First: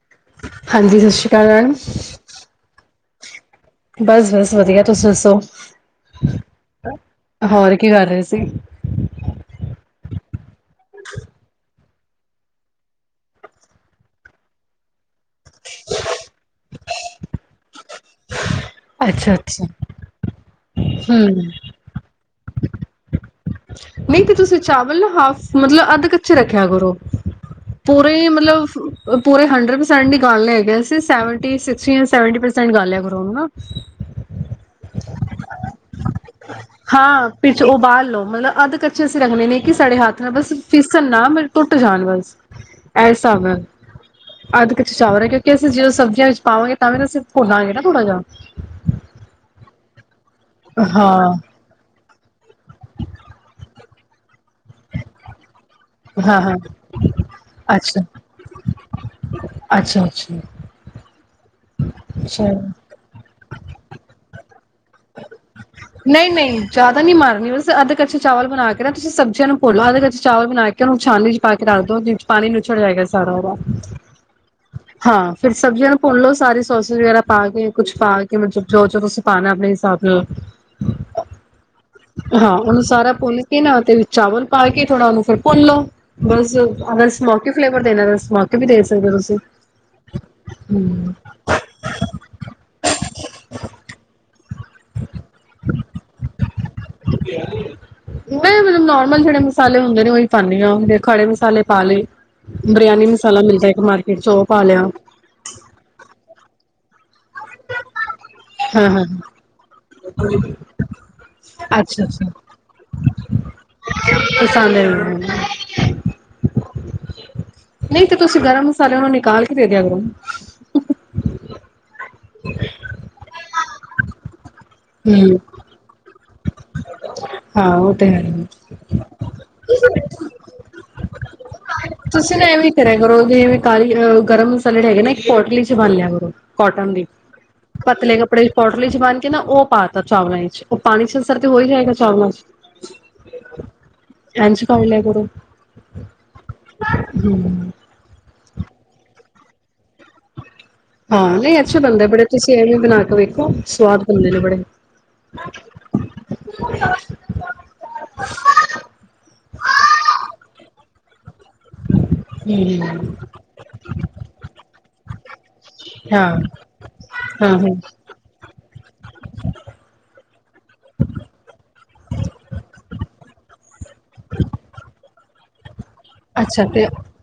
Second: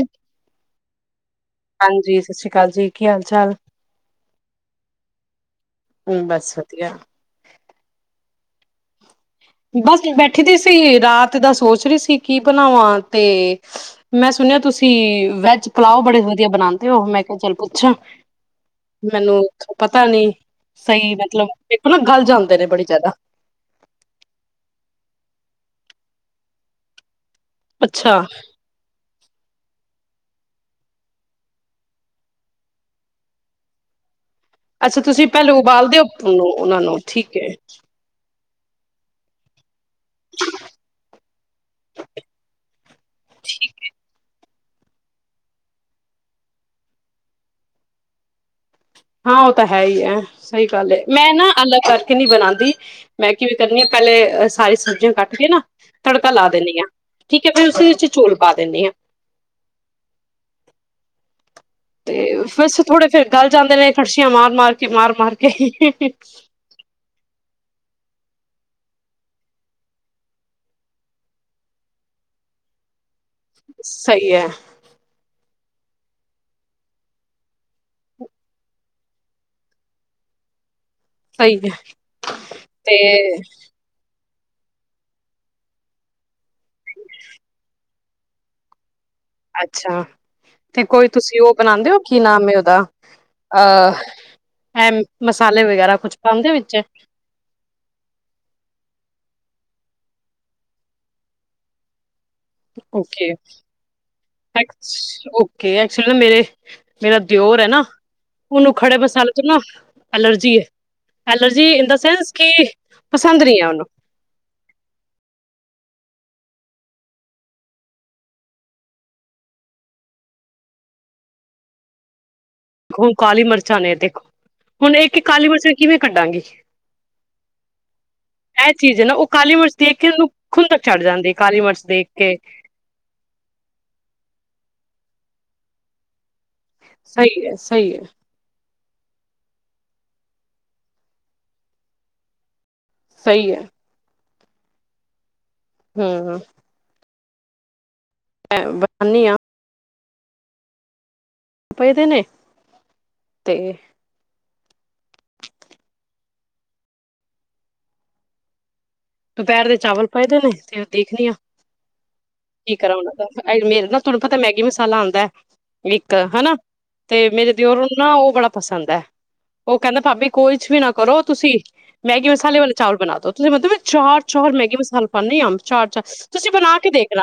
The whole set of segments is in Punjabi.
ਅੱ ਹਾਂਜੀ ਸਤਿ ਸ਼੍ਰੀ ਅਕਾਲ ਮੈਮ ਹਾਂਜੀ ਸਤਿ ਸ੍ਰੀ ਅਕਾਲ ਜੀ ਕੀ ਹਾਲ ਚਾਲ ਬਸ ਬਸ ਵਧੀਆ ਤੁਸੀ ਦੱਸੋ ਹਮ ਬਸ ਵਧੀਆ ਹੋਰ ਕੀ ਕਰ ਰਹੇ ਸੀ ਬਸ ਬੈਠੀ ਦੀ ਸੀ ਰਾਤ ਦਾ ਸੋਚ ਰਹੀ ਸੀ ਕੀ ਬਣਾਵਾਂ ਤੇ ਮੈਂ ਸੁਣਿਆ ਤੁਸੀਂ ਵੈਜ ਪੁਲਾਓ ਬੜੀ ਵਧਆ ਬਣਾਂ ਤੇ ਉਹ ਮੈਂ ਕਿਹਾ ਚੱਲ ਪੁੱਛਾਂ ਅੱਛਾ ਮੈਨੂੰ ਅੱਛਾ ਪਤਾ ਨੀ ਸਹੀ ਹਮ ਮਤਲਬ ਦੇਖੋ ਨਾ ਗੱਲ ਜਾਂ [unintelligible] ਨੇ ਬੜੀ ਜ਼ਿਆਦਾ ਨਹੀਂ ਤੇ ਤੁਸੀਂ ਚਾਵਲ ਨਾ ਹਾਫ ਮਤਲਬ ਅੱਧ ਕੱਚੇ ਰੱਖਿਆ ਕਰੋ ਪੂਰੇ ਅੱਛਾ ਮਤਲਬ ਪੂਰੇ ਹੰਡਰਡ ਪਰਸੈਂਟ ਦੀ ਗੱਲ ਲੈ ਗ ਸੀ ਸਵ ਸਵਟੀ ਪਰਸੈਂਟ ਗੱਲ ਕਰੋ ਅੱਛਾ ਤੁਸੀਂ ਪਹਿਲ ਉਬਾਲਦੇਓ ਉਹਨਾਂ ਨੂੰ ਹਾਂ ਠੀਕ ਹੈ ਪਿੱਛ ਉਬਾਲ [unintelligible] ਕੱਚੇ ਅਸੀਂ ਰੱਖਣੇ ਨੇ ਕਿ ਸਾਡੇ ਹੱਥ ਨਾਲ ਬਸ ਫੀਿਸਣ ਨਾ ਮ ਟੁੱਟ ਜਾਣ ਬਸ ਇਸ ਹਿਸਾਬ ਨਾਲ ਅੱਧ ਕੱਚੇ ਚਾਵਲ ਹੈ ਕਿਉਂਕਿ ਅਸੀਂ ਜਦੋਂ ਸਬਜ਼ੀਆਂ ਵਿੱਚ ਪਾਵਾਂਗੇ ਤਾਂ ਵੀ ਤਾਂ ਅਸੀਂ ਭੁੱਲਾਂਗੇ ਨਾ ਥੋੜ੍ਹਾ ਜਾਿਹਾ ਹਾਂ ਉਹ ਤਾਂ ਹੈ ਹੀ ਹੈ ਸਹੀ ਗੱਲ ਹੈ ਮੈਂ ਨਾ ਹਾਂ ਅੱ ਕਰਕੇ ਕਿ ਨਹੀਂੀ ਬਣਾਉਂਦੀ ਮੈਂ ਕਿਵੇਂ ਕਰਨੀ ਆ ਪਹਿਲੇ ਸਾਰੀ ਸਬਜ਼ੀਆਂ ਕੱਟ ਕੇ ਨਾ ਤੜਕਾ ਲਾ ਦਿੰਦੇ ਹਾਂ ਠੀਕ ਹੈ ਫ ਉਸ ਅੱਛਾ ਵਿੱਚ ਚੌਲ ਪਾ ਦਿੰਦੇ ਹਾਂ ਅੱਛਾ ਅੱਛਾ ਤੇ ਚਲੋ ਵੈਸ ਥੋੜੇ ਫੇਿਰ ਗੱਲ ਜਾਂਦੇ ਨੇ ਕੜਛੀਆਂ ਮਾਰ ਮਾਰ ਕੇ ਮਾਰ ਮਾਰ ਕੇ ਨਹੀਂ ਨਹੀਂ ਜਿਆਦਾ ਨਹੀਂੀ ਮਾਰਨੀ ਬਸ ਅੱਧ ਕੱੱਚ ਚਵਲ ਬਣਾ ਕੇ ਨਾਸੀਂ ਸਬਜ਼ੀਆਂ ਨੂੰ ਭੋਲੋ ਅੱਧ ਕ ਚਵਲ ਬਣਾ ਕੇ ਉਹਨੂੰ ਛੀ ਚਚ ਪਾ ਕੇ ਰੱਖ ਦਿੋ ਜਿਸ ਵਿੱਚ ਪਾਣੀ ਨੂੰ ਉਛੜ ਜਾਏਗਾ ਸੀ ਸਰੋਰਾ ਸਹੀ ਐ, ਹਾਂ ਫਿਰ ਸਬਜ਼ੀਆਂ ਨੂੰ ਭੁੰਨ ਲਓ ਸਾਰੇ ਸੋਸ ਵਗੈਰਾ ਪਾ ਕੇ ਕੁਛ ਪਾ ਕੇ ਮਤਲਬ ਜੋ ਜੋ ਤੁਸੀਂ ਪਾਣਾ ਆਪਣੇ ਹਿਸਾਬ ਨਾਲ ਸਹੀ ਹੈ ਹਾਂ ਉਹਨੂੰ ਸਾਰਾ ਭੁੰਨ ਕੇ ਨਾ ਤੇ ਚਾਵਲ ਪਾ ਕੇ ਥੋੜਾ ਉਹਨੂੰ ਫਿਰ ਭੁੰਨ ਲ ਲੋ ਬਸ ਅਗਰ ਸਮੋਕੀ ਫਲੇਵਰ ਦੇਣਾ ਮ ਵੀ ਦੇ ਸਕਦੇ ਹੋ ਤੁਸੀਂ ਅੱਛਾ ਤੇ ਹੂੰ ਕੋਈ ਤੁਸੀਂ ਉਹ ਬਣਾਉਦੇ ਹੋ ਕੀ ਨਾਮ ਹੈ ਉਹਦਾ ਅਹ ਇਹ ਮਸਾਲੇ ਵਗੈਰਾ ਕੁੱਛ ਪਾਉਂਦੇ ਚ ਨਹੀਂ ਮਤਲਬ ਨੋਰਮਲ ਜਿਹੜੇ ਮਸਾਲੇ ਹੁੰਦੇ ਨੇ ਉਹੀ ਪਾਉਂਦੀ ਹਾਂ ਜ ਖੜੇ ਮਸਾਲੇ ਪਾ ਲਏ ਬਰਿਆਨੀ ਓਕੇ ਮਸਾਲਾ ਮਿਲਦਾ ਇੱਕ ਮਾਰਕੀਟ ਚ ਉਹ ਪਾ ਲਿਆ ਐਕਚੁਲੀ ਨਾ ਮੇਰੇ ਮੇਰਾ ਦਿਓਰ ਹੈ ਨਾ ਓਨੂੰ ਹਾਂ ਖੜੇ ਹਾਂ ਮਸਾਲ ਚ ਨਾ ਐਲਰਜੀ ਹੈ ਐਲਰਜੀ ਇਨ ਦਾ ਅੱਛਾ ਅੱਛਾ ਸੈਂਸ ਕਿ ਪਸੰਦ ਨੀ ਹੈ ਓਨੂੰ ਪਸੰਦ ਹੈ। ਨਹੀਂ ਤੇ ਤੁਸੀਂ ਗਰਮ ਮਸਾਲੇ ਉਹਨੂੰ ਨਿਕਾਲ ਕੇ ਦੇ ਦਿਆ ਕਰੋ ਹੁ ਕਾਲੀ ਮਿਰਚਾਂ ਨੇ ਦੇਖੋ ਹੁਣ ਇੱਕ ਹਮ ਕਾਲੀ ਮਿਰਚਾਂ ਕਿਵੇਂ ਕੱਢਾਂਗੀ ਹਾਂ ਉਹ ਤੇ ਹੈ ਇਹ ਚੀਜ਼ ਹੈ ਨਾ ਉਹ ਕਾਲੀ ਮਿਰਚ ਦੇਖ ਕੇ ਉਹਨੂੰ ਖੁੰਦ ਤੱਕ ਛੱਡ ਜਾਂਦੀ ਹੈ, ਕਾਲੀ ਮਿਰਚ ਦੇਖ ਕੇ ਤੁਸੀਂ ਨਾ ਐਵੇਂ ਕਰਿਆ ਕਰੋ ਜਵੇਂ ਕਾਲੀਹ ਗਰਮ ਮਸਾਲੇਡ ਹੈਗੇ ਨੇ ਪੋਟਲੀ ਚ ਬਾਂਿਆ ਗੁਰੋ ਕੋਟਨ ਦੀ ਸਹੀ ਹੈ ਸਹੀ ਹੈ ਪਤਲੇ ਕੱਪੜੇ ਚ ਕੋਟਨ ਜ ਬਾਨ ਕੇ ਨਾ ਉਹ ਪਾਤਾ ਚਾਵਲਾਂ ਵਿੱਚ ਉਹ ਪਾਣੀ ਚ ਤੇ ਹੋ ਹੀ ਜਾਏਗਾ ਚਾਰ ਮ ਸਹੀ ਹੈ ਅਜ ਕ ਲੈ ਕੁੜ ਹਮ [unintelligible] [unintelligible] ਹਾਂ ਨਹੀਂ ਅੱਛਾ ਪਏ ਦੇ ਬੰਦਾ ਨੇ ਬੜੇ ਤੁਸੀਂ ਇਵੇਂ ਬਣਾ ਕੇ ਵੇਖੋ ਤੇ ਸਵਾਦ ਬਣਦੇ ਨੇ ਬੜੇ [inaudible] ਦੁਪਹਿਰ ਦੇ ਚਾਵਲ ਪਏਦੇ ਨੇ ਤੇ ਦੇਖਣੀ ਆ ਕੀ ਕਰੋ ਉਹਨਾਂ ਹਮ ਦਾ ਮੇਰੇ ਨਾ ਤੁਹਾਨੂੰ ਪਤਾ ਮੈਗੀ ਮਸਾਲਾ ਆਉਂਦਾ ਹੈ ਇੱਕ ਹਾਂ ਹਨਾ ਤੇ ਹਾਂ ਮੇਰੇ ਹਾਂ ਦਿਓਰ ਨੂੰ ਨਾ ਉਹ ਬੜਾ ਪਸੰਦ ਹੈ ਉਹ ਕਹਿੰਦਾ ਭਾਬੀ ਕੋਛ ਵੀ ਨਾ ਕਰੋ ਤੁਸੀਂ ਮੈਗੀ ਮਸਾਲੇ ਵਾਲੇ ਚਾਵਲ ਬਣਾ ਦੋ ਤੁਸੀਂ ਮਤਲਬ ਚਾਰ ਚੋਰ ਮੈਗੀ ਮਸਾਲਾ ਪਨੀ ਆ ਅੱਛਾ ਅੱਛਾ ਤੁਸੀਂ ਅੱਛਾ ਬਣਾ ਤੇ ਕੇ ਦੇਖਣਾ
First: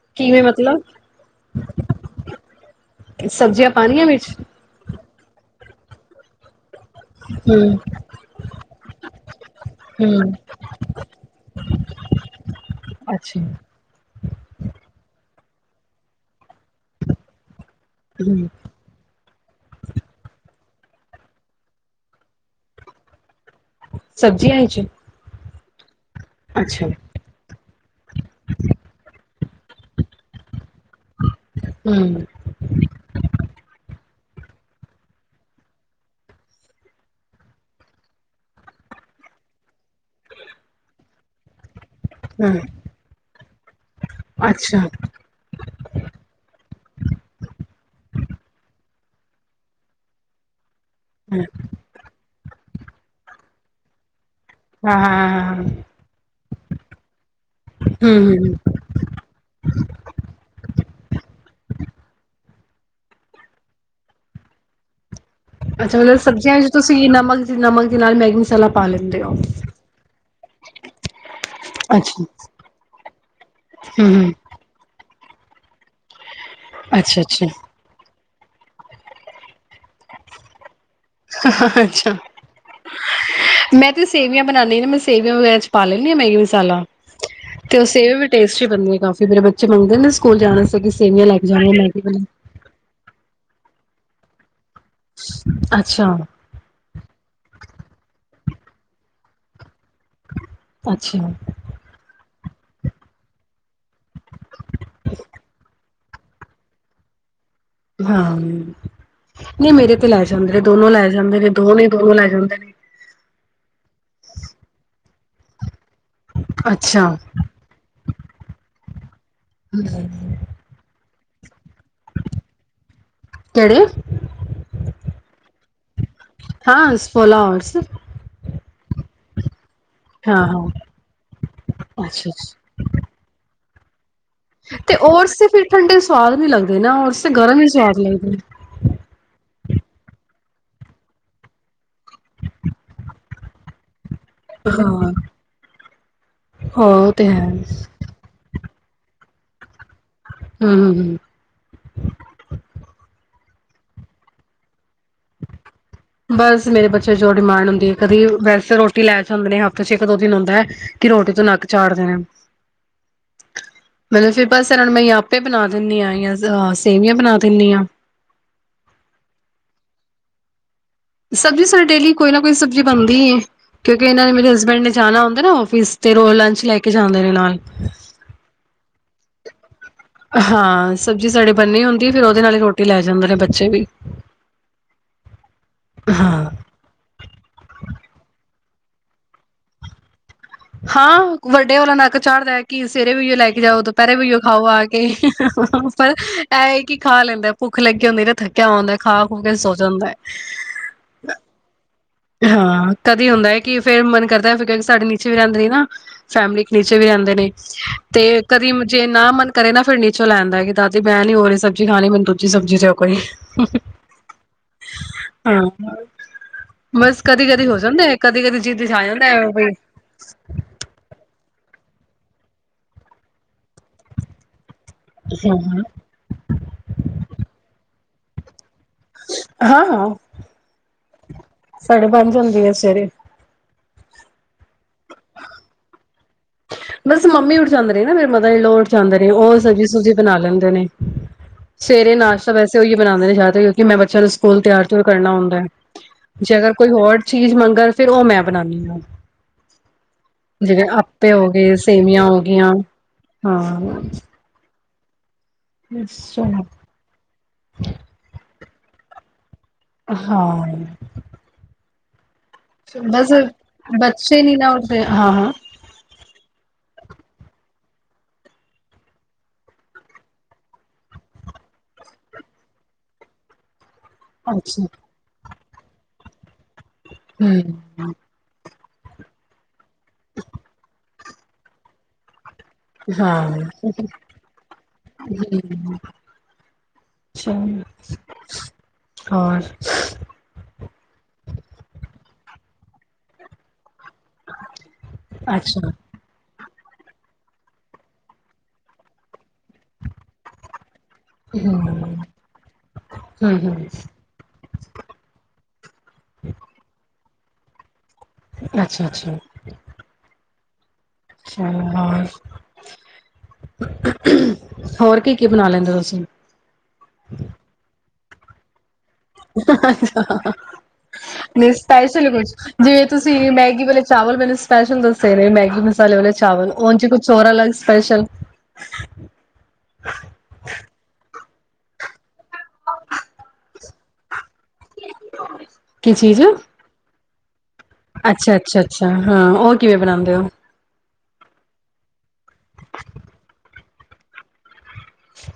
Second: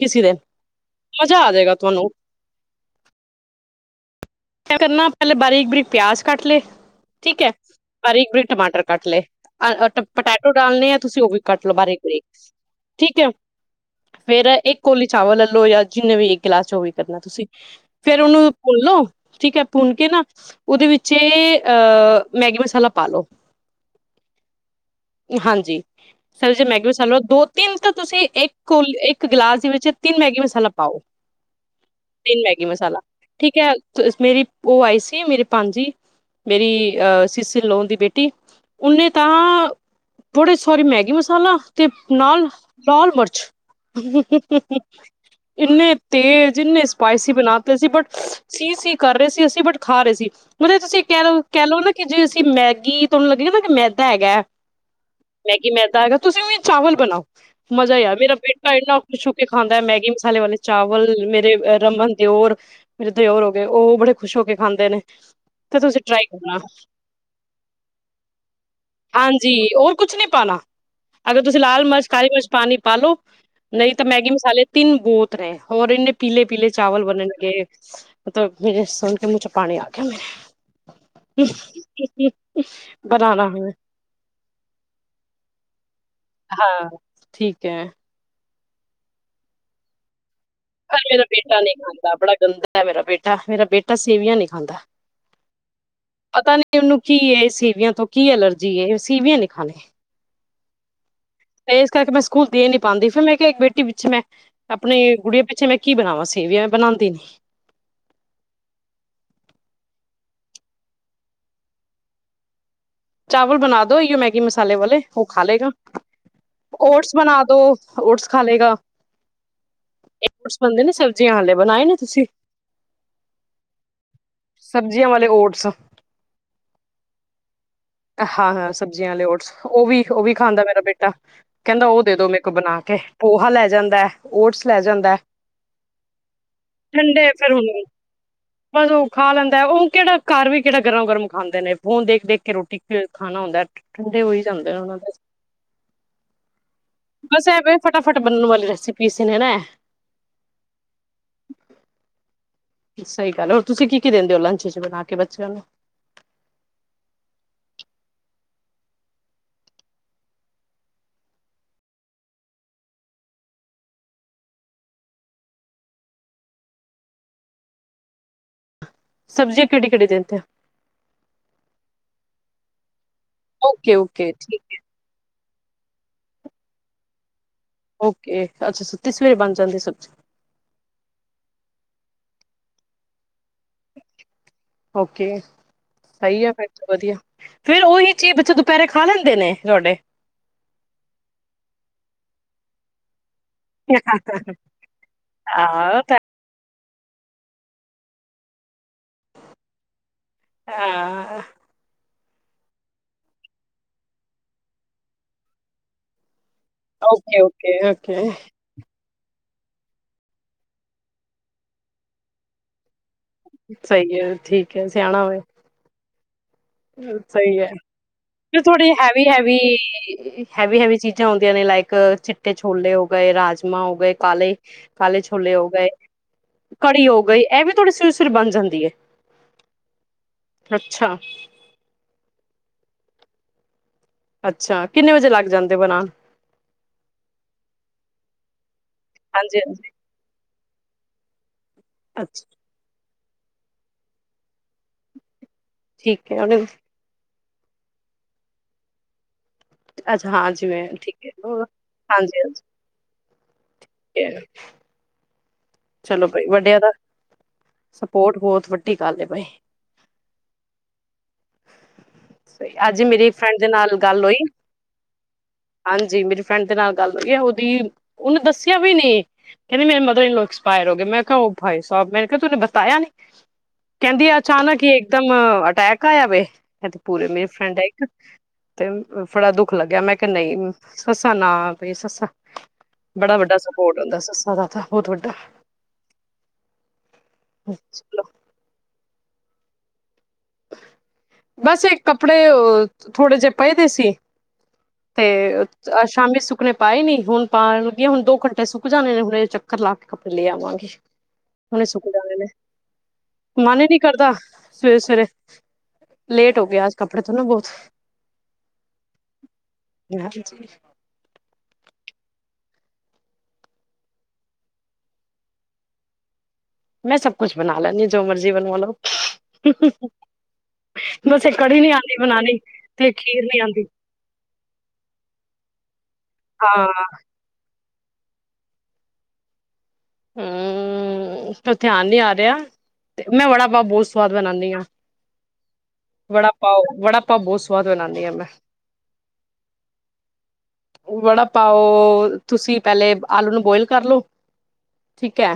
ਕਿਸੇ ਦਿਨ ਕਿਵੇਂ ਮਤਲਬ ਮਜ਼ਾ ਆ ਜਾਏਗਾ ਤੁਹਾਨੂੰ ਸਬਜ਼ੀਆਂ ਪਾਣੀਆਂ ਵਿੱਚ ਕ ਕਰਨਾ ਪਹਿਲੇ ਬਾਰੀਕ ਬਾਰੀਕ ਪਿਆਜ ਕੱਟ ਲਏ ਠੀਕ ਹੈ ਹਮ ਬਾਰੀਕ ਬਰੀਕ ਟਮਾਟਰ ਕੱਟ ਲਏ ਅ ਹਮ ਪਟੈਟੋ ਡਾਲਣੇੇ ਆ ਤੁਸੀਂ ਉਹ ਵੀ ਕੱਟ ਲਓ ਬਾਰੀਕ ਬਰੀਕ ਠੀਕ ਹੈ ਅੱਛਾ ਫੇਰ ਇੱਕ ਕੋਲੀ ਚਾਵਲ ਜਾਂ ਜਿੰਨੇ ਵੀ ਕਲਾਸ ਚੋਂ ਵੀ ਕਰਨਾ ਤੁਸੀਂ ਫੇਰ ਹਮ ਉਹਨੂੰ ਭੁੱਲਲੋ ਠੀਕ ਹੈ ਭੁੰਨ ਕੇ ਨਾ ਉਹਦੇ ਵਿੱਚ ਅਹ ਮੈਗੀ ਮਸਾਲਾ ਪਾ ਲੋ ਸਬਜ਼ੀ ਆਇ ਚ ਹਾਂਜੀ ਸਰ ਜੇ ਮੈਗੀ ਮਸਾਲੋ ਦੋ ਤਿੰਨ ਤਾਂ ਤੁਸੀਂ ਇੱਕ ਇੱਕ ਗਿਲਾਸ ਵਿੱਚੇ ਤਨ ਮੈਗੀ ਮਸਾਲਾ ਪਾਓ ਹਮ ਤੀਨ ਮੈਗੀ ਮਸਲਾ ਠੀਕ ਹੈ ਮੇਰੀ ਉਹ ਆਈ ਸੀ ਮੇਰੀ ਪੰਜ ਜ ਮੇਰੀਹ ਸ਼ਸੀ ਲੋਨ ਦੀ ਬੇਟੀ ਨੇ ਤਾਂ ਥੋੜੀ ਸੋਰੀ ਮੈਗੀ ਮਸਾਲਾ ਅਤੇ ਨਾਲ ਹਮ ਲਾਲ ਮਿਰਚ ਅੱਛਾ ਇੰਨੇ ਤੇਜ਼ ਇੰਨੇ ਸਪਾਈਸੀ ਬਣਾਤੇ ਸੀ ਬਟ ਸੀ ਕਰ ਰਹੇ ਸੀ ਅਸੀਂ ਬਟ ਖਾ ਰਹੇ ਸੀ ਮਤਲਬ ਤੁਸੀਂ ਕਹਿ ਲਓ ਹਾਂ ਕਹਿ ਲਓ ਨਾ ਕਿ ਜੇ ਤੇ ਮੈਗੀ ਤੁਹਾਨੂੰ ਲੱਗੇ ਨਾ ਕਿ ਮੈਦਾ ਹੈਗਾ ਹਾਂ ਹਮ ਮੈਗੀ ਮੈਦਾ ਹੈਗਾ ਤੁਸੀਂ ਵੀ ਚਾਵਲ ਬਣਾਓ ਮਜ਼ਾ ਹੀ ਮੇਰਾ ਹਮ ਬੇਟਾ ਇੰਨਾ ਖੁਸ਼ ਹੋ ਕੇ ਖਾਂਦਾ ਮੈਗੀ ਮਸਾਲੇ ਵਾਲੇ ਚਾਵਲ ਮੇਰੇ ਰਮਨ ਦਿਓਰ ਓਰ ਹੋ ਗਏ ਉਹ ਬੜੇ ਖੁਸ਼ ਹੋ ਕੇ ਖਾਂਦੇ ਨੇ ਤੇ ਅੱਛਾ ਤੁਸੀਂ ਮਤਲਬ ਟਰਾਈ ਕਰਨਾ ਸਬਜ਼ੀਆਂ ਚ ਤੁਸੀਂ ਨਕ ਨਮਕ ਦੇ ਨਾਲ ਮੈਗੀ ਮਸਾਲਾ ਪਾ ਲੈਂਦੇ ਹੋ ਤਲ ਅਗਰ ਤੁਸੀਂ ਲਾਲ ਮਰਚ ਅੱਛਾ ਕਾਲੀ ਮਿਰਚ ਪਾਣੀ ਪਾਾਲਓ ਨਹੀਂ ਤਾਂ ਹਮ ਮੈਗੀ ਹਮ ਮਸਾਲੇ ਤਿੰਨ ਬੂਤ ਹੋਰ ਇਨੇ ਪੀਲੇ ਪੀਲੇ ਚਾਵਲ ਅੱਛਾ ਅੱਛਾ ਬਣਨਗੇ ਮਲਬ ਮੇਰੇ ਸੁਣ ਕੇ ਮੁ ਪਾਣੀ ਆ ਗਿਆ ਮੈਂਰੇ ਅੱਛਾ ਬਣਾਣਾ ਹੈ ਮੈਂ ਤੇ ਸੇਵੀਆਂ ਬਣਾਉਂਦੀ ਨਾ ਮੈਂ ਸੇਵੀਆਂ ਵਗੈਰਾ ਪਾਲਨ ਮੈਗੀ ਮਸਾਲਾ ਹਾਂ ਠੀਕ ਤੇ ਉਹ ਹੈ ਸੇਵ ਵੀ ਟੇਸਟ [unintelligible] ਕਾਫੀੇਰੇ ਬੱਚੇ ਮੰਦੇ ਨੇ ਸਕੂਲ ਜਾਣ ਵਾਸਤੇ ਕਿ ਪਰ ਮੇਰਾ ਸੇਵੀਆਂ ਲੈ ਕੇ ਬੇਟਾ ਜਾਣੀਆਂ ਨਹੀਂੀ ਮੈਗੀ ਖਾਂਦਾ ਬੜਾ ਬਣਾ ਗੰਦਾ ਮੇਰਾ ਬੇਟਾ ਮੇਰਾ ਬੇਟਾ ਤਾਂ ਸੀਵੀਆਂ ਨਹੀਂ ਖਾਂਦਾ ਅੱਛਾ ਪਤਾ ਨ ਉਹਨੂੰ ਕੀ ਹੈ ਇਹ ਸੀਵੀਆਂ ਤੋਂ ਕੀ ਐਲਰਜੀ ਜੀ ਇਹ ਸੀ ਵੀੀਏ ਲਿਖਾੇ ਅੱਛਾ ਤੇ ਇਸ ਕਰਕੇ ਮੈਂ ਸਕੂਲ ਦੇ ਨੀ ਪਾਉਂਦੀ ਫਿਰ ਮੈਂ ਕਿਹਾ ਇੱਕ ਬੇਟੀ ਪਿੱਛੇ ਮੈਂ ਆਪਣੇ ਕੁੜੀੀਆਂ ਪਿੱਛੇ ਮੈਂ ਕੀ ਬਣਾਵਾਾਂ ਸੀ ਵੀ ਮ ਬਣਾਉਂਦੀ ਨ ਹਾਂ ਨਹੀਂ ਮੇਰੇ ਤੇ ਲੈ ਜਾਂਦੇ ਨੇ ਦੋਨੋ ਲੈ ਜਾਂਦੇ ਨੇ ਦੋ ਨੇ ਦੋਨੋ ਲੈ ਜਾਂਦੇ ਨੇ ਚਾਵਲ ਬਣਾ ਦੋ ਮੈਗੀ ਮਸਾਲੇ ਵਾਲੇ ਉਹ ਖਾ ਲਏਗਾ ਅੱਛਾ ਓਟਸ ਬਣਾ ਦੋ ਓਟਸ ਖਾ ਲਗਾ ਹਮ ਜੀ ਹ ਬਣਾਏ ਨੇ ਤੁਸੀਂ ਕਿਹੜੇ ਸਬਜ਼ੀਆਂ ਵਾਲੇ ਓਟਸ ਹਾਂ ਸ ਫੋਲਵਰਸ ਹਾਂ ਹਾਂ ਸਬਜ਼ੀਆਂ ਵਾਲੇ ਓਟਸ ਉਹ ਵੀ ਉਹ ਵੀ ਹਾਂ ਖਾਂਦਾ ਹਾਂ ਮੇਰਾ ਬੇਟਾ ਕਹਿੰਦਾ ਉਹ ਦੇ ਦੋ ਅੱਛਾ ਮੇ ਕੋ ਅੱਛਾ ਬਣਾ ਕੇ ਪੋਹਾ ਲੈ ਜਾਂਦਾ ਵਾਹ ਤੇ ਔਰਸ ਫਿਰ ਠੰਡੇ ਸਵਾਦ ਨੀ ਲੱਗਦੇ ਨਾ ਔਰਸ ਠੰਡੇ ਤੇ ਫਿਰ ਗਰਮ ਹੀ ਹੁਣ ਸਵਾਦ ਲੱਗਦੇ ਬਸ ਉਹ ਖਾ ਲੈਂਦਾ ਉਹ ਕਿਹੜਾ ਘਰ ਵੀ ਕਿਹੜਾ ਗਰਮ ਗਰਮ ਖਾਂਦੇ ਨੇ ਫੋਨ ਦੇਖ ਫਿਰ ਖਾਣਾ ਹੁੰਦਾ ਠੰਡੇ ਹੋ ਹੀ ਜਾਂਦੇ ਆ ਉਹ ਦੇ ਹਾਂ ਹਾਂ ਉਹ ਤੇ ਹੈ ਬਸ ਇਹਵੇ ਹਮ ਫਟਾਫਟ ਬਨ ਵਾਲੇ ਰਸ ਸੀ ਪੀਸ ਨੇ ਨਾ ਹਮ ਹਮ ਸਹੀ ਗੱਲ ਹੈ ਹੋਰ ਤੁਸੀਂ ਕੀ ਕੀ ਦਿੰਦੇ ਹੋ ਲੰਚ ਚ ਬਣਾ ਕੇ ਬੱਚਿਆਂ ਨੂੰ ਬਸ ਮੇਰੇ ਬੱਚੇ ਜੋ ਡਿਮਾਂਡ ਹੁੰਦੀ ਹੈ ਕਦੇ ਵੈਸੇ ਫ ਰੋਟੀ ਲੈ ਚ ਆਦੇ ਨੇ ਹਫ਼ਤੇ ਚ ਇੱਕ ਦੋ ਦਿਨ ਹੁੰਦਾ ਹੈ ਕਿ ਰੋਟੀ ਤੋਂ ਨੱਕ ਚਾੜ ਦੇਣਾ ਮਤਲਬ ਫਿਰ ਬਸ ਇਹ ਨੂੰ ਮੈਂ ਆਪੇ ਬਣਾ ਦਿੰਦੀ ਹਾਂ ਜਾਂ ਅਹ ਸੇਵੀਆਂ ਬਣਾ ਦਿੰਦੀ ਹ ਸਬਜ਼ੀਆਂ ਕਿਹੜੀ ਕਿਹੜੀ ਦਿੰਦੇ ਆ ਸਬਜ਼ੀ ਸਾਡੀ ਡੇਲੀ ਕੋਈ ਨਾ ਕੋਈ ਸਬਜ਼ੀ ਬਣਦੀ ਓਕੇ ਕਿਉਂਕਿ ਇਹਨਾਂ ਓਕੇ ਨੇ ਮੇਰੇ ਠੀਕ ਹਸਬੈਂਡ ਨੇ ਜਾਣਾ ਹੁੰਦਾ ਨਾ ਉਹ ਆਫਿਸ ਤੇ ਰੋਲ ਲੰਚ ਲੈ ਕੇ ਜਾਂਦੇ ਨੇ ਨਾਲ ਓਕੇ ਅੱਛਾ ਸਵੇਰੇ ਬਣ ਜਾਂਦੀ ਸਬਜ਼ੀ ਹਾਂ ਸਬਜ਼ੀ ਸਾਡੇ ਬੰਨੇ ਹੁੰਦੀ ਫਿਰ ਉਹਦੇ ਨਾਲ ਹੀ ਰੋਟੀ ਲੈ ਜਾਂਦੇ ਨੇ ਬੱਚੇ ਵੀ ਓਕੇ ਸਹੀ ਹਾਂ ਹੈ ਫਿਰ ਵਧੀਆ ਫੇਿਰ ਉਹੀ ਚੀਜ਼ ਬਾ ਪੈਰੇ ਖਾ ਲੈਂਦੇ ਨੇ ਤੁਹਾਡੇ ਹਾਂ ਵੱਡੇ ਵਾਲਾ ਨੱਕ ਚਾੜ੍ਹਦਾ ਹੈ ਕਿ ਸਵੇਰੇ ਵੀ ਲੈ ਕੇ ਜਾਓ ਦ ਪਹਿਰੇ ਵੀਓ ਖਾਓ ਆ ਕੇ ਹਾਂ ਪਰ ਇਹ ਖਾ ਲੈਂਦਾ ਭੁੱਖ ਲੱਗੀ ਹੁੰਦੀ ਤੇ ਥੱਕਿਆ ਆਉਂਦਾ ਖਾ ਖੂ ਕੇ ਸੋ ਜਾਂਦਾ ਹੈ ਹਾਂ ਹਾਂ ਕਦੇ ਹੁੰਦਾ ਹੈ ਕਿ ਫੇਰ ਮਨ ਕਰਦਾ ਫਿਰ ਕਿਉਂਕਿ ਸਾਡੇ ਨੀਚੇ ਵੀ ਰਹਿੰਦੇ ਰ ਨਾ ਫੈਮਲੀ ਨੀਚੇ ਵੀ ਰਹਿੰਦੇ ਓਕੇ ਨੇ ਓਕੇ ਤੇ ਓਕੇ ਕਦੀ ਜੇ ਨਾ ਮਨ ਕਰੇ ਨਾ ਫਿਰ ਨੀਚੋਂ ਲੈਣਦਾ ਕਿ ਦਾਦੀ ਮੈਂ ਨੀ ਹੋ ਰਹੀ ਸਬਜ਼ ਖਾਣੀ ਮੈਨ ਦੂਜੀ ਸਬਜ਼ੀ ਤੇਓ ਕੋਈ ਸਹੀ ਹੈ ਠੀਕ ਹੈ ਸਿਆਣਾ ਹੋਵੇ ਹਾਂ ਬਸ ਕਦੀ ਸਹੀ ਕਦੀ ਹੋ ਜਾਂਦਾ ਕਦੀ ਹੈ ਕਦੀ ਜਿੱਦ ਥੋੜੀ ਛਾ ਹੈਵੀ ਜਾਂਦਾ ਹੈਵੀ ਹੈਵੀ ਹੈਵੀ ਚੀਜ਼ਾਂ ਆਦੀਆਂ ਨੇ ਲਾਇਕ ਚਿੱਟੇ ਛੋਲੇ ਹੋ ਗਏ ਰਾਜਮਾਂ ਹੋ ਗਏ ਕਾਲੇ ਕਾਲੇ ਛੋਲੇ ਹੋ ਗਏ ਕੜੀ ਹੋ ਗਈ ਇਹ ਵੀ ਥੋੜੀ ਸ ਫਿਰ ਬਣ ਜਾਂਦੀ ਹੈ ਹਾਂ ਹਾਂ ਅੱਛਾ ਸਾਢੇ ਪੰਜ ਹੁੰਦੀ ਹੈ ਸਵੇਰੇ ਅੱਛਾ ਕਿੰਨੇ ਵਜੇ ਲੱਗ ਜਾਂਦੇ ਬਣਾ ਬਸ ਮੰਮੀ ਉਠਾਉਂਦੇ ਰ ਨਾ ਮੇਰੇ ਮਤਾਦਾ ਇਹ ਲ ਲੋ ਉਠਾਂਦੇ ਰਹੇ ਉਹ ਹਾਂਜੀ ਸਬਜ਼ੀ ਹਾਂਜੀ ਸੁਬਜ਼ੀ ਬਣਾ ਲੈਣ [unintelligible] ਸਵੇਰੇ ਅੱਛਾ ਨਾਸ਼ਤਾ ਵੈਸੇ ਉਹੀ ਬਣਾਉਂਦੇ ਜਾ ਕਿਉਕਿ ਮੈਂ ਬੱਚਿਆਂ ਨੂੰ ਸਕੂਲ ਤਿਆਰ ਕਰਨਾ ਹੁੰਦਾ ਹੈ ਠੀਕ ਹੈ ਜੇ ਉਹਨੇ ਅਗਰ ਕੋਈ ਹੋਰ ਚੀਜ਼ ਮੰਗਣ ਫਿਰ ਉਹ ਮੈਂ ਬਣਾਉਾਨਦੀ ਹਾਂ ਅੱਛਾ ਹਾਂਜੀੀਵੇੈਂ ਜਿਵੇਂ ਠੀਕ ਹੈ ਆਪੇ ਹੋ ਗਏ ਸੇਵੀਆਂ ਹੋ ਗਈਆਂ ਹਾਂ ਠੀਕ ਹੈ ਚਲੋ ਭਾਈ ਵੱਡਿਆਂ ਦਾ ਸਪੋਰਟ ਬਹੁਤ ਵੱ ਟੀ ਕਰ ਪਏ ਹਾਂ ਅੱਜ ਮੇਰੀ ਬਸ ਫਰੈਂਡ ਦੇ ਨਾਲ ਗੱਲ ਹੋਈ ਬੱਚੇ ਨੀ ਨਾ ਉੱਠਦੇ ਹਾਂ ਹਾਂ ਹਾਂਜੀ ਮੇਰੀ ਫਰੈਂਡ ਦੇ ਨਾਲ ਗੱਲ ਵ ਉਹਦੀ ਉਹਨੂੰ ਦੱਸਿਆ ਵੀ ਨੀ ਕਹਿੰਦੇ ਮੇਰੇ ਮਦਰ ਪਾਇਰ ਹੋ ਗਏ ਮੈਂ ਕਿਹਾ ਉਹ ਭਾਈ ਸਾਹਿਬ ਮੈਂ ਕਿਹਾ ਤੂੰਨੇ ਬਤਾਇਆ ਨੀ ਕਹਿੰਦੀ ਹੈ ਅਚਾਨਕ ਅੱਛਾ ਹੀ ਇੱਕਦਮ ਪੈਕ ਆ ਜਾਵੇ ਪੂਰੇ ਮੇਰੀ ਫਰੈਂਡ ਹੈ ਹਮ ਇੱਕ ਤੇ ਫੜਾ ਦੁੱਖ ਲੱਗਿਆ ਮੈਂ ਕਿਹਾ ਨਹੀਂ ਸੱਸਾ ਨਾ ਪਈ ਸੱਸਾ ਬੜਾ ਵੱਡਾ ਹਾਂ ਸਪੋਰਟ ਹੁੰਦਾ ਸਾ ਤਥਾ ਬਹੁਤ ਵੱਡਾ ਅ ਚਾ ਹੋਰ ਬਸ ਇੱਕ ਕੱਪੜੇ ਥੋੜੇ ਜਿਹੇ ਪਏਦੇ ਸੀ ਤੇ ਅੱਛਾ ਅ ਸ਼ਾਮੀ ਕੱਪਣੇ ਪਾਏ ਨੀ ਹੁਣ ਪਾਗੀਆਂ ਹੁਣ ਦੋ ਘੰਟੇ ਸੁੱਕ ਜਾਣੇ ਨੇ ਹੁਣੇ ਚੱਕਰ ਲਾ ਕੇ ਕੱੜੇ ਲੈ ਆਵਾਂਗੇ ਹੁਣੇ ਸੁੱਕ ਜਾੇ ਨੇ ਹਮ ਮਨ ਹੀ ਹਮ ਨੀ ਕਰਦਾ ਸਵੇਰੇ ਸਵੇਰੇ ਲੇਟ ਹੋ ਗਿਆ ਆਜ ਕ ਕੱਪੜੇ ਥ ਨਾ ਬਹੁਤ ਅੱਛਾ ਅੱਛਾ ਹਾਂਜੀ ਅਛਾ ਹੋਰ ਕੀ ਕੀ ਬਣਾ ਲੈਂਦੇ ਤੁਸੀਂ ਮੈਂ ਸਭ ਕੁੱਛ ਬਣਾ ਲੈਂਦੀ ਜੋ ਮਰਜ਼ੀ ਬਣਵਾ ਲੋ ਬਸ ਇਹ ਕੜੀ ਨੀ ਆਂਦੀ ਸਪੈਸ਼ਲ ਕੁਛ ਬਣਾਣੀ ਜਿਵੇਂ ਤੇ ਖੀਰ ਤੁਸੀਂ ਨੀ ਮੈਗੀ ਆਂਦੀ ਵਾਲੇ ਚਾਵਲ ਮੈਨੂੰ ਸਪੈਸ਼ਲ ਦੱਸੇ ਨੇ ਮੈ ਮਸਾਲੇ ਵਾਲੇ ਚਾਵਲ ਹਾਂ ਉਹਚ ਕੁਛੋਰਾ ਅੱਗ ਸਪੈਸ਼ਲ ਹਮ ਉੱਥੇ ਆਉਣ ਨੀ ਆ ਰਿਹਾ ਤੇ ਮੈਂ ਵੜਾ ਪਾਾ ਬਹੁਤ ਸਵਾਦ ਬਣਾਉਂਦੀਆਂ ਕੀ ਚੀਜ਼ ਬੜਾ ਪਾਓ ਬੜਾ ਤਾਂ ਬਹੁਸ ਸਵਾਦ ਬਣਾਉਦੀ ਹ ਮੈਂ ਅੱਛਾ ਅੱਛਾ ਅੱਛਾ ਹਾਂ ਉਹ ਕਿਵੇਂ ਬਣਾਉਂਦੇ ਹੋ? ਬੜਾ ਪਾਓ ਤੁਸੀਂ ਪਹਿਲੇ ਆਲੂ ਨੂੰ ਬੋਇਲ ਕਰਲੋ ਠੀਕ ਹੈ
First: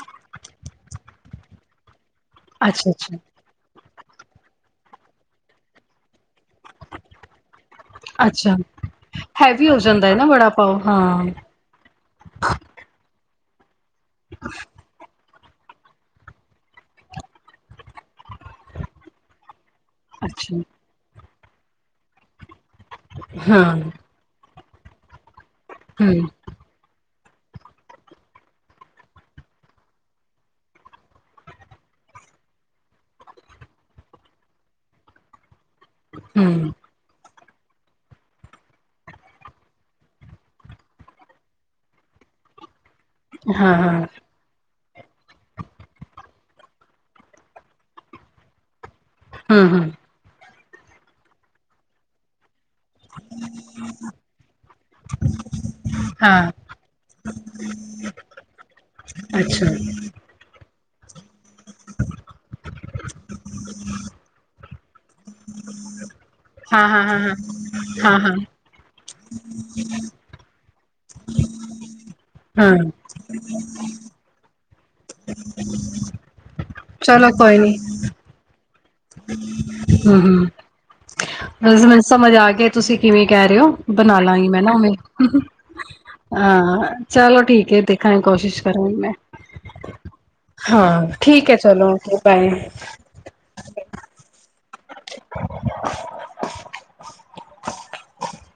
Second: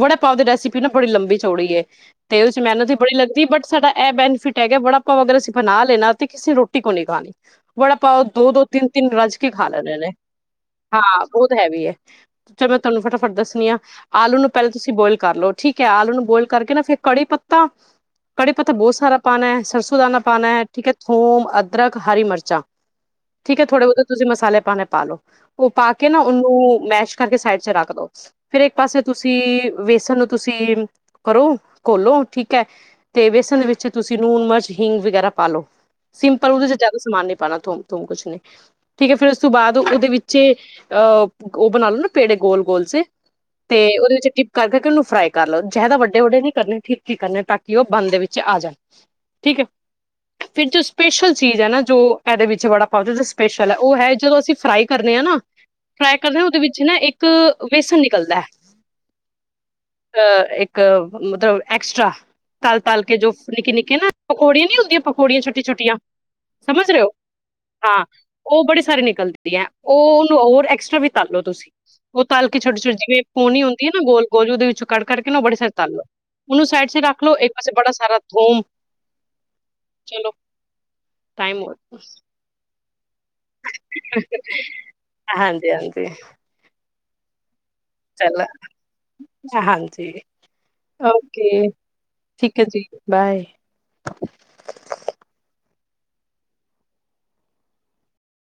ਵੜੇ ਪਾਓ ਦੀ ਰੈਸਿਪੀ ਨਾ ਬੜੀ ਲੰਬੀ ਚੌੜੀ ਏ ਤੇ ਉਹ ਚ ਮੈਨੂੰ ਅੱਛਾ ਤੇ ਅੱਛਾ ਬੜੀ ਲੱਗਦੀ ਬਟ ਸਾਡਾ ਇਹ ਬੈਨੀਫਿਟ ਹੈਗਾ ਬੜਾ ਭਾ ਅਗਰ ਅਸੀਂ ਬ ਲੈਣਾ ਤੇ ਕਿਸੇ ਰੋਟੀ ਕੋ ਨੀ ਖਾਣੀ ਬੜਾ ਪਾਓ ਦੋ ਅੱਛਾ ਦੋ ਤਿੰਨ ਤਿੰਨ ਰਜ ਕੇ ਖਾ ਹੈਵੀ ਹੋ ਲੈਣੇ ਨੇ ਜਾਂਦਾ ਹੈ ਨਾ ਬੜਾ ਪਾਓ ਹਾਂ ਬਹੁਤ ਹੈਵੀ ਹੈ ਚ ਮੈਂ ਤੁਹਾਨੂੰ ਫਟਾ ਤੁਹਾਡ ਦੱਸਨੀ ਆ ਆਲੂ ਨੂੰ ਬੋਆਇਲ ਕਰ ਲੋ ਠੀਕ ਹੈ ਆਲੂ ਨੂੰ ਬੋਇਲ ਕਰਕੇ ਨਾ ਫੇਰ ਕੜੀ ਪੱਤਾ ਕੜੀ ਪੱਤਾ ਬਹੁਤ ਸਾਰਾ ਪਾਉਣਾ ਹੈ ਸਰਸ ਸੁਦਾਨਾ ਪਉਣਾ ਅੱਛਾ ਹੈ ਠੀਕ ਹੈ ਥੋਮ ਅਦਰਕ ਹਰੀ ਮਿਰਚ ਠੀਕ ਹਾਂ ਥੋੜੇ ਬਹੁਤੇ ਤੁਸੀਂ ਮਸਾਲੇ ਭਾਵੇ ਪਾ ਲੋ ਉਹ ਪਾ ਕੇ ਨਾ ਹਮ ਉਹਨੂੰ ਮੈਸ਼ ਕਰਕੇ ਸਾਈਡ ਚ ਰੱਖ ਦੋ ਫੇਰ ਇੱਕ ਪਾਸੇ ਤੁਸੀਂ ਤੁਸੀਂ ਵੇਸਣ ਨੂੰ ਤੁਸੀਂ ਕਰੋ ਘੋਲੋ ਠੀਕ ਹੈ ਤੇ ਵੇਸਣ ਵਿੱਚ ਤੁਸੀਂ ਨੂਣ ਮਿਰਚ ਹਿੰਗ ਵਗੈਰਾ ਪਾ ਲੋ ਸਿੰਪਲ ਉਹਦੇ ਹਮ ਚ ਜ਼ਿਆਦਾ ਸਮਾਨ ਨੀ ਪਾਣਾ ਕੁਛ ਨੀ ਠੀਕ ਹੈ ਫੇਰ ਉਸ ਤੋਂ ਬਾਅਦ ਉਹਦੇ ਵਿੱਚ ਅਹ ਉਹ ਬਣਾ ਲੋ ਨਾ ਪੇੜੇ ਗੋਲ ਗੋਲ ਸੇ ਹਾਂ ਤੇ ਹਾਂ ਉਹਦੇ ਵਿੱਚ ਡਿਪ ਕਰਕੇ ਉਹਨੂੰ ਫਰਾਈ ਕਰ ਲਓ ਜ਼ਿਆਦਾ ਵੱਡੇ ਵੱਡੇ ਨਹੀਂ ਕਰਨੇ ਠੀਕ-ਠੀਕ ਕਰਨੇ ਤਾਂ ਕਿ ਉਹ ਬੰਦ ਦੇ ਵਿੱਚ ਆ ਜਾਣ ਠੀਕ ਹੈ ਹਮ ਹੰ ਫਿਰ ਜੋ ਸਪੈਸ਼ਲ ਚੀਜ਼ ਹੈ ਨਾ ਜੋ ਇਹਦੇ ਵਿੱਚ ਵੜਾ ਪਾਓ ਸਪੈਸ਼ਲ ਹੈ ਉਹ ਹੈ ਜਦੋਂ ਅਸੀਂ ਫਰਾਈ ਕਰਨੇ ਹਾਂ ਨਾ ਫਰਾਈ ਕਰਦੇ ਹਾ ਹਾਂ ਉਹਦੇ ਵਿੱਚ ਇੱਕ ਬੇਸਨ ਨਿਕਲਦਾ ਹੈ ਅੱਛਾ ਇੱਕ ਮਤਲਬ ਐਕਸਟਰਾ ਤਲ ਤਲ ਕੇ ਜੋ ਨਿੱਕੇ ਨਿੱਕੇ ਆਂ ਨਾ ਪਕੌੜੀਆਂ ਨੀ ਹੁੰਦੀਆਂ ਪਕੌੜੀਆਂ ਛੋਟੀਆਂ ਛੋਟੀਆਂ ਹਾਂ ਸਮਝ ਰਹੇ ਹਾਂ ਹੋ ਹਾਂ ਹਾਂ ਉਹ ਬੜੇ ਸਾਰੇ ਨਿਕਲਦੀ ਆ ਉਹਨੂੰ ਐਕਸਟਰਾ ਉਹ ਵੀ ਤਲ ਲੋ ਤੁਸੀਂ ਉਹ ਤਲ ਕੇ ਛੋਟੀ ਹਾਂ ਛੋਟੀ ਜਿਵੇਂ ਪੌਣੀ ਗੋਲੂ ਦੇ ਵਿੱਚ ਕਰਕੇ-ਕਰਕੇ ਨਾ ਉਹ ਬੜੇ ਸਾਰੇ ਤਲ ਲਓ ਉਹਨੂੰ ਸਾਈਡ ਚ ਰੱਖ ਲਓ ਇੱਕ ਪਾਸੇ ਬੜਾ ਸਾਰਾ ਧੂਮ ਹੂੰ ਟਾਈਮ ਹੋ ਹੂੰ ਸਮਝ ਆ ਗਈ ਤੁਸੀਂ ਕਿਵੇਂ ਕਹਿ ਰਹੇ ਹੋ ਬਣਾ ਲਾਂਗੀ ਮੈਂ ਨਾ ਉਵੇਂ ਹਾਂਜੀ ਹਾਂਜੀ ਹਾਂ ਚਲੋ ਠੀਕ ਹੈ ਦੇਖਾਂਗੇ ਚਲੋ ਕੋਸ਼ਿਸ਼ ਕਰਾਂਗੀ ਮੈਂ ਹਾਂਜੀ, ਹਾਂ ਠੀਕ ਹੈ ਓਕੇ ਚਲੋ ਓਕੇ ਬਾਏ। ਠੀਕ ਹੈ ਜੀ, [inaudible] [unintelligible]